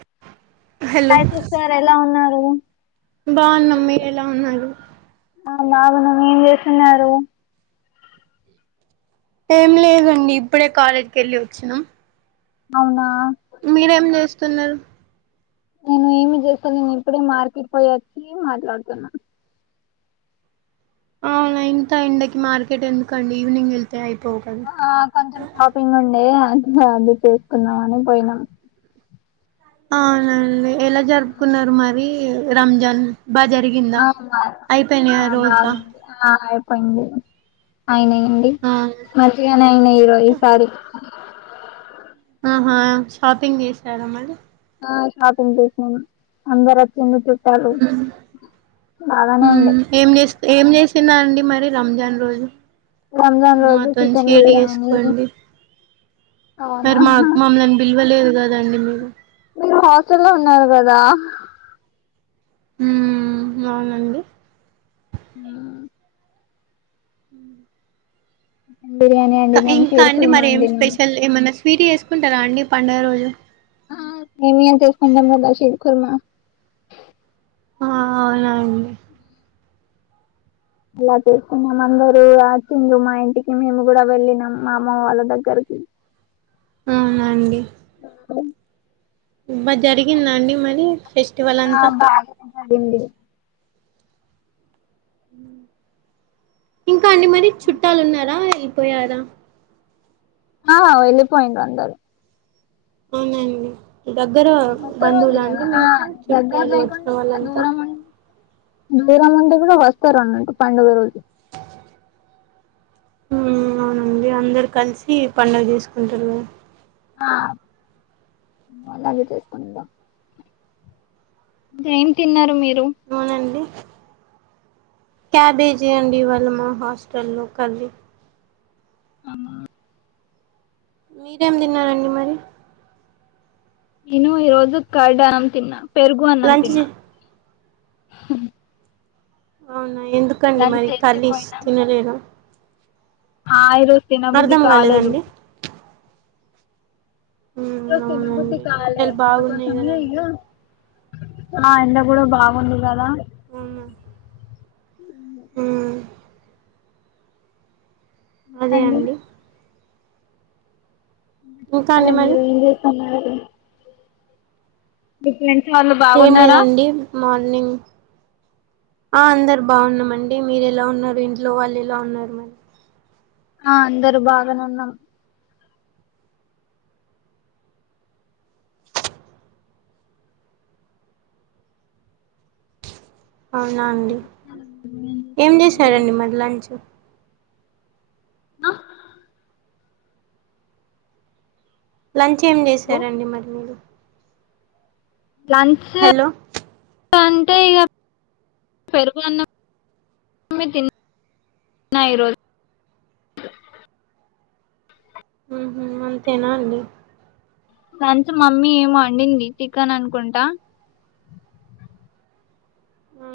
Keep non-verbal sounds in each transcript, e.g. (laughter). (inaudible) Hello hi sister ఎలా ఉన్నార్ (inaudible) బాగున్నాం. మీరు ఎలా ఉన్నారు? ఆ బాగున్నాం. ఏం చేస్తున్నారు? ఏం లేదండి ఇప్పుడే కాలేజ్కెల్లి వచ్చినా. అవునా. మీరేం చేస్తున్నరు. నేను ఏమి చేస్తా లేను ఇప్పుడే మార్కెట్ పోయి వచ్చి మాట్లాడ్తున్న. అవునా ఇంత ఎండకి మార్కెట్ ఎందుకండి ఈవినింగ్ వెల్ ఆ కొంచెం షాపింగ్ ఉండే అందుకే అది చేసుకుందాం అని పోయినా అవునా అండి ఎలా జరుపుకున్నారు మరి రంజాన్ బాగా జరిగిందా అయిపోయినాయా ఆ రోజా బాగుంది. ఆ అయిపో పోయింది. అయినయండి ఆ మంచిగనే అయినై ఈరో ఈసారి (inaudible) ఆహా షాపింగ్ చేసారా మరి ఆ షాపింగ్ చేసాను అందర్ వచ్చి (inaudible) కాలు బాగానే మ్మ్ ఉండే ఏం చేస్త ఏం చేసిన అండి మరి రంజాన్ రోజు రంజాన్ రోజు మాతోని చికెన్ షేర్ బిర్యానీ చేసుకోండి అవునా మరి మాకు మమల్ని విలువలేదు కదండి మీరు ఉన్నా కదా ఉమ్ బవునండి ఉమ్ చన్ బిర్యానీ అండిందిం మెము కుర్మ అండిందం ఫీటీ చేసుకుంటారా అండి పండుగ రోజు ఏమంత ఫ మబా శివఖర్ ఆ అవునా అండి అలా చేసుకున్నాం అందరూ వచ్చింగ మా ఇంటికి మేము కూడా వెళ్ళినం మా అమ్మ వాళ్ళ దగ్గరకి ఉమ్ అండి అం ఇ జరిగిందండి మరి ఫెస్టివల్ అంతా డింది ఇంకా అన్ని మర చుట్టాలు ఉన్నారా అయిపోయారా ఆ వెళ్ళలిపోయిడి అందారు అవునండి దగ్గర ఒక్క రోజు బంధువులు కదా అంటే ఆ మీకు దగ్గర చుట్టలు వచ్చిన లేకుండా కూడా వాళ్ళంతా దూరం ఉం దూరం ఉంటే కూడా వస్తారు అన్నట్టు పండుగ రోజు అవునండి అందరు కలిసి పడుగ తీసుకుంటారు ఆ టస్ందం జైం తిన్నారు మీరు అవునండి క్యాబేజీ అండి ఇవాళ్ళ మా హాస్టల్లో కలి అమ్మ మీరేం తిన్నారండి మరి నను ఈ రోజు కార్డ్ అనం తిన్నా పెరుగు అన్నం లంచ్ తిన్నా చే ఆహ్ హు అవును ఎందుకండి మరి చేసి కర్రీస్ పోయినా తినలేను ఆ ఈరో అర్ధం అవలేదండి ఎందుకో తినబుద్ధి అవునండి కాలే ఎండలు బాగున్నాయి అందుకోసమే ఇగ కదండి ఆ అవు- ఎండ కూడా బాగా కొందు కదా అవునా ఉమ్ అదే అండి ఇంకా చెప్పాలి అండి మరి మీరు ఏం చేస్తున్నారు మీ ఫ్రె వాళ్ళు ఏం బాగున్నారా లేదండి మార్నింగ్ ఆ అందరు బాగున్నామండి మీరు ఎలా ఉన్నారు ఇంట్లో వాళ్ళు ఎలా ఉన్నారు మ ఆ అందరు బాగానే ఉన్నాం అవునా అండి ఏం చేశారండి మరి లంచ్ అ లంచ్ ఏం చేశారండి మరి మీరు లంచు హలో అంటే ఇగ పెరుగున్నమే తిన్నా ఈరోజు ఉహూ అంతేనా అండి లంచ్ మమ్మీ ఏమో వండింది చికెన్ అనుకుంటా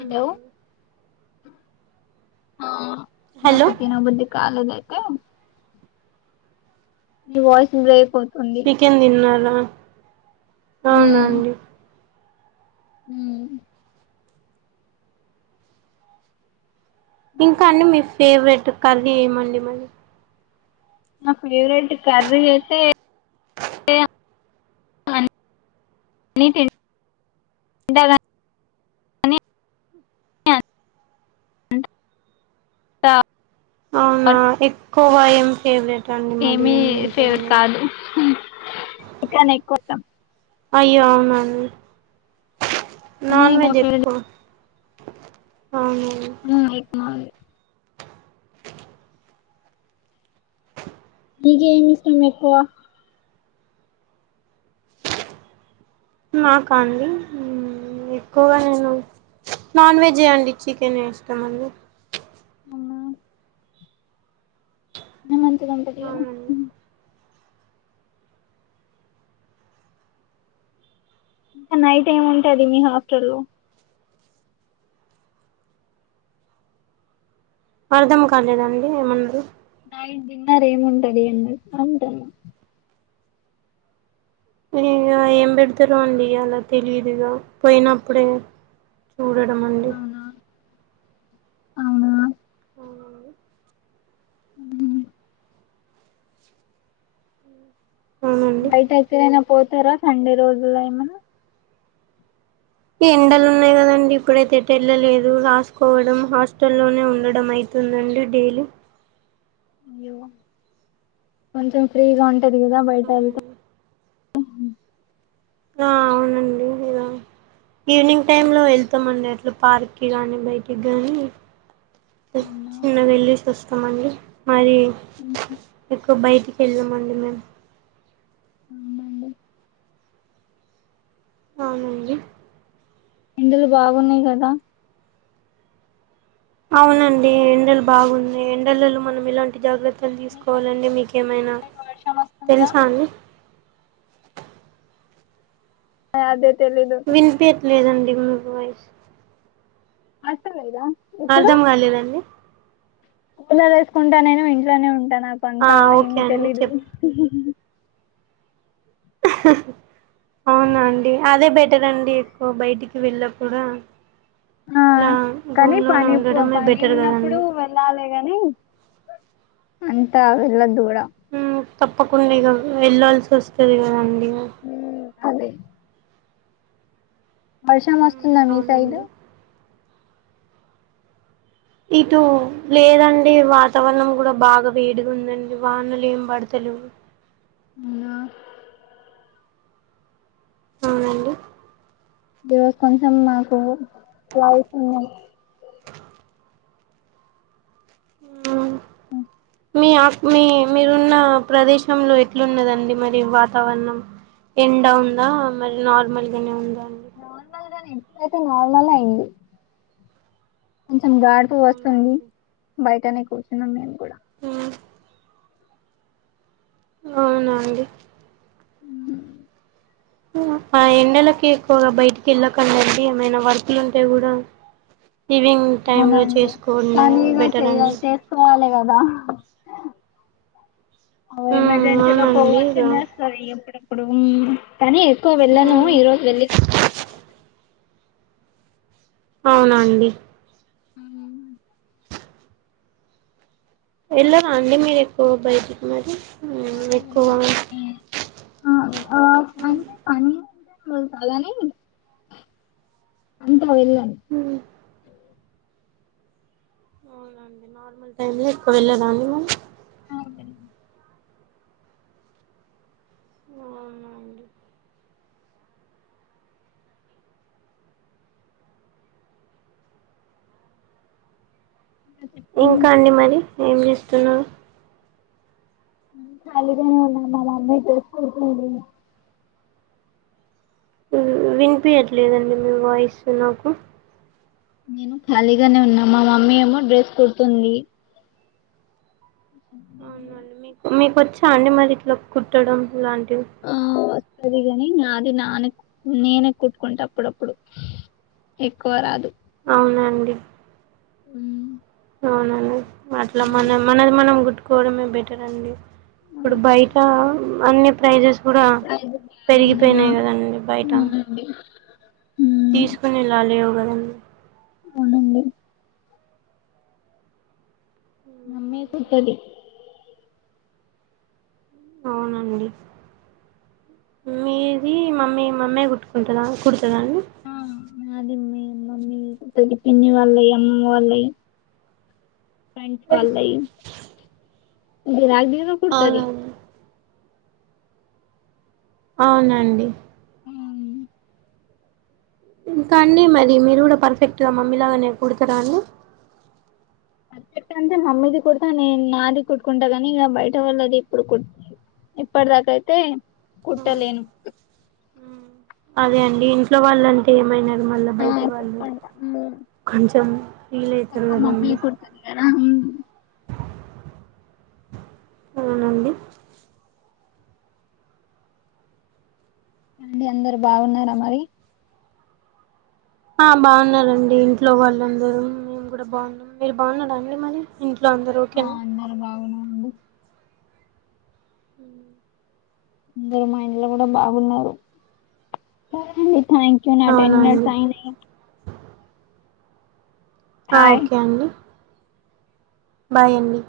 హలో ఆ హలో నాకు తినబుద్ధి కాలేదండి దుకే మీ వాయిస్ బ్రేక్ అవుతుంది చికెన్ తిన్నారా ఆ అవునా అండి హు ఆ ఇంకా అండి మీ ఫేవరెట్ కర్రీ ఏమండి మరీ నా ఫేవరెట్ కర్రీ అయితే (unintelligible) (inaudible) అవునా ఇ కోవ ఎ ఫేవెట్ ఏమీ ఫేవర్ కాదు కానీ ఎక్కువతాం అయ్యో అవునాం నాన్ వెజ్ ఎక్కువ అవునండి ఉ ఎక్ మాల్ నీకేం ఇష్టం ఎక్కువ నాకా అండి ఎక్కువగా నేను నాన్ వెజే అండి చికెన్ ఇష్టం అండి అవున (inaudible) ఇదం అవునండి (unintelligible) నైట్ ఏం ఉంటది మీ హాస్టల్ లో అర్థం కాలేదండి ఏమన్నారు నైట్ డిన్నర్ ఏముంటది అండి అంటాను ఇక ఏం పెడతారు అండి అలా తెలీదుగా పోయినప్పుడే చూడడం అండి అవునా అవునా అవునండి ఉమ్.. అవునండి. బయటైతే అనం పోతారా సండే రోజుల్లో అయినా ఎండలు ఉన్నాయి కదండి ఇప్పుడైతే ఎటుఎల్లలేదు రాసుకోవడం హాస్టల్లోనే ఉండడం అయితుందండి డైలీ అయ్యో కొంచెం ఫ్రీగా పెరిగిదా బయట అంతా ఆ అవునండి ఇలా ఈవినింగ్ టైంలో వెళ్తామండి అట్లా పార్క్కి కానీ బయటికి కానీ అవునా చిన్నగా వెళ్ళిసి వస్తామండి మరి ఎక్కువ బయటికి వెళ్ళమండి మేము అవునండి అవునండి ఎండలు బాగున్నాయి కదా అవునండి ఎండలు బాగున్నాయి ఎండలలో మనం ఇలాంటి జాగ్రత్త ఎలా మీ తీసుకోవాలండి మీకేమైన సైడ్ వర్షం వస్తుందా తెలుసా అండి అదే తెలీదు వినిపియట్లేదండి వాయిస్ అసలెల అర్ధం కాలేదండి ఉలు వేసుకుంటా నేను ఇంట్లోనే ఉం జనాప్ప ఆ అంతా ఓకే ఏమి అండి తెలిదు చెప్ అవునండి అదే బెట్ ఉంటదండి. ఎక్కువ బయటికి వెళ్ళకూడా ఆ కానీ పని ఉండడమే పని బెటర్ ఉన్నప్పుడు కదండి వెళ్ళాలి కాని. అంతా వెళ్లొద్దు కూడా ఉమ్ తప్పకుండిగా వెళ్లాల్సి వస్తది కదండీ. ఊ ఆది వర్షం ఉమ్, వస్తుందా మీ సైడు, అవునండి ఇటు లేదండి, వాతావరణం కూడా బాగా వేడిగా ఉందండి. వానలు ఏం పడతలేవు. ఉమ్ అవునండి. ఈ రోజు కొంచెం మాకు వాయిస్ ఉంది ఆ మీ మీ మీరున్న ప్రదేశంలో ఎట్లున్నదండి మరి వాతావరణం ఎండ ఉందా మరి నార్మల్గానే ఉందా అండి నార్మల్గానే ఐతే నార్మల్ అయింది కొంచెం గాడుపూ అవునా వస్తుంది అండి బయటనే కూర్చున్నాం మేము కూడా ఉమ్, అవునండి మ్మ్ ఆ ఎండలకి ఎక్కువగా బయటికి వెళ్ళకండి ఏమైనా వర్కులు ఉంటే కూడా ఈవినింగ్ టైమ్ లో అవునండి చేసుకోండి కానీ ఇగ బెటర్ చేయి అండి చేసుకోవాలి కదా అ ఉమ్ ఎమర్జెన్సీలో అవునండి ఇగ పోవాల్సింది వస్తది ఎప్పుడెప్పుడు మ్మ్ కానీ ఎక్కువ వెళ్ళను ఉమ్ ఈ రోజు వెళ్ళినా అవునండి ఆ వెళ్ళరా అండి మీరు ఎక్కువ బయటికి మరి ఆ ఉమ్ ఎక్కువ వెళ్ళను ఏమి ఆ అంటే పనులు మ్మ్ అదని మ్మ్ ని ఉమ్ (unintelligible) అవునండి నార్మల్ వెళ్లి వెళ్ళారా అండీ మరి అ వెళ్ళ అవునండి ఇంకా ఖాళీగానే అండి మరి ఏం చేస్తున్నావు ఖాళీగానే ఉన్నాం మా మమ్మీ చేసుకుంటుంది మ్మ్ వినిపియట్లేదండి మీ వాయిస్ నాకు నేను ఖాళీగానే ఉన్నా మా మమ్మీ ఏమో డ్రెస్ కుడుతుంది నేను కూడా అవునండి మీ మీకు వచ్చా అండి మరి ఇట్లా కుట్టడం లాంటి. టి అది కాని నాది నాన్న నేనే కుట్టుకుంట అప్పుడప్పుడు ఎక్కువ రాదు అవునండి మ్మ్ అవునవును అట్లా మమ్మీ మనం మనది కుడతది మనం గుట్టుకోవడమే బెటర్ అండి ఇప్పుడు బయట అన్ని ప్రైజెస్ కూడా అయితే బాగున్నాయా పెరిగిపోయినాయి కదండి బయట అవునండి. ఉమ్ తీసుకునేలా లేవుగదండి. అవునండి. మమ్మే కుడ్తది. అవునండి మీది మమ్మీ మమ్మీ కుట్టుకుంటదా కుడుత అండి. ఆ మాది మీ మమ్మీ కుట్టేది పిన్ని వాళ్ళై అమ్మమ్మ వాళ్ళయి. ఫ్రెండ్స్ వాళ్ళై. ఈ గిరాకి తిగ కుడ్తది. అవునండి అవునండి. ఇంకా అండి మరి మీరు కూడా పర్ఫెక్ట్ గా మమ్మీలాగానేే కుడతారా అండి. అంటే మమ్మీది కుడ్తా నేను నాది కుట్టుకుంటా కాని ఇగ బయట వాళ్ళది ఇప్పుడు కుట్ట ఇప్పటి దాక అయితే కుట్టలేను. అదే అండి ఇంట్లో వాళ్ళ అంటే ఏమైన. మళ్ళా ఆ బయటి వాళ్ళు కుట్టుకుంటా హ్మ్ కొంచెం ఫీల్ అయితారు ఎక్కువ కదా మమ్మీ అండి. కుడుతది కదా హ్మ్ అవునండి. అండి అందరు బాగున్నారా మరి. ఆ బాగున్నారండి ఇంట్లో వాళ్ళందరం మేము కూడా బాగున్నాం మీరు బాగున్నారండి మరి ఇంట్ ఆ అందరు బాగున్నార్. (unintelligible) హుమ్ అందరు మా ఇంట్లో కూడా బాగున్నారు. థాంక్యూ నా టెన్ అవునా అండి ఫైనే. ఆ బాయ్ ఓకే అండి. బాయ్ అండి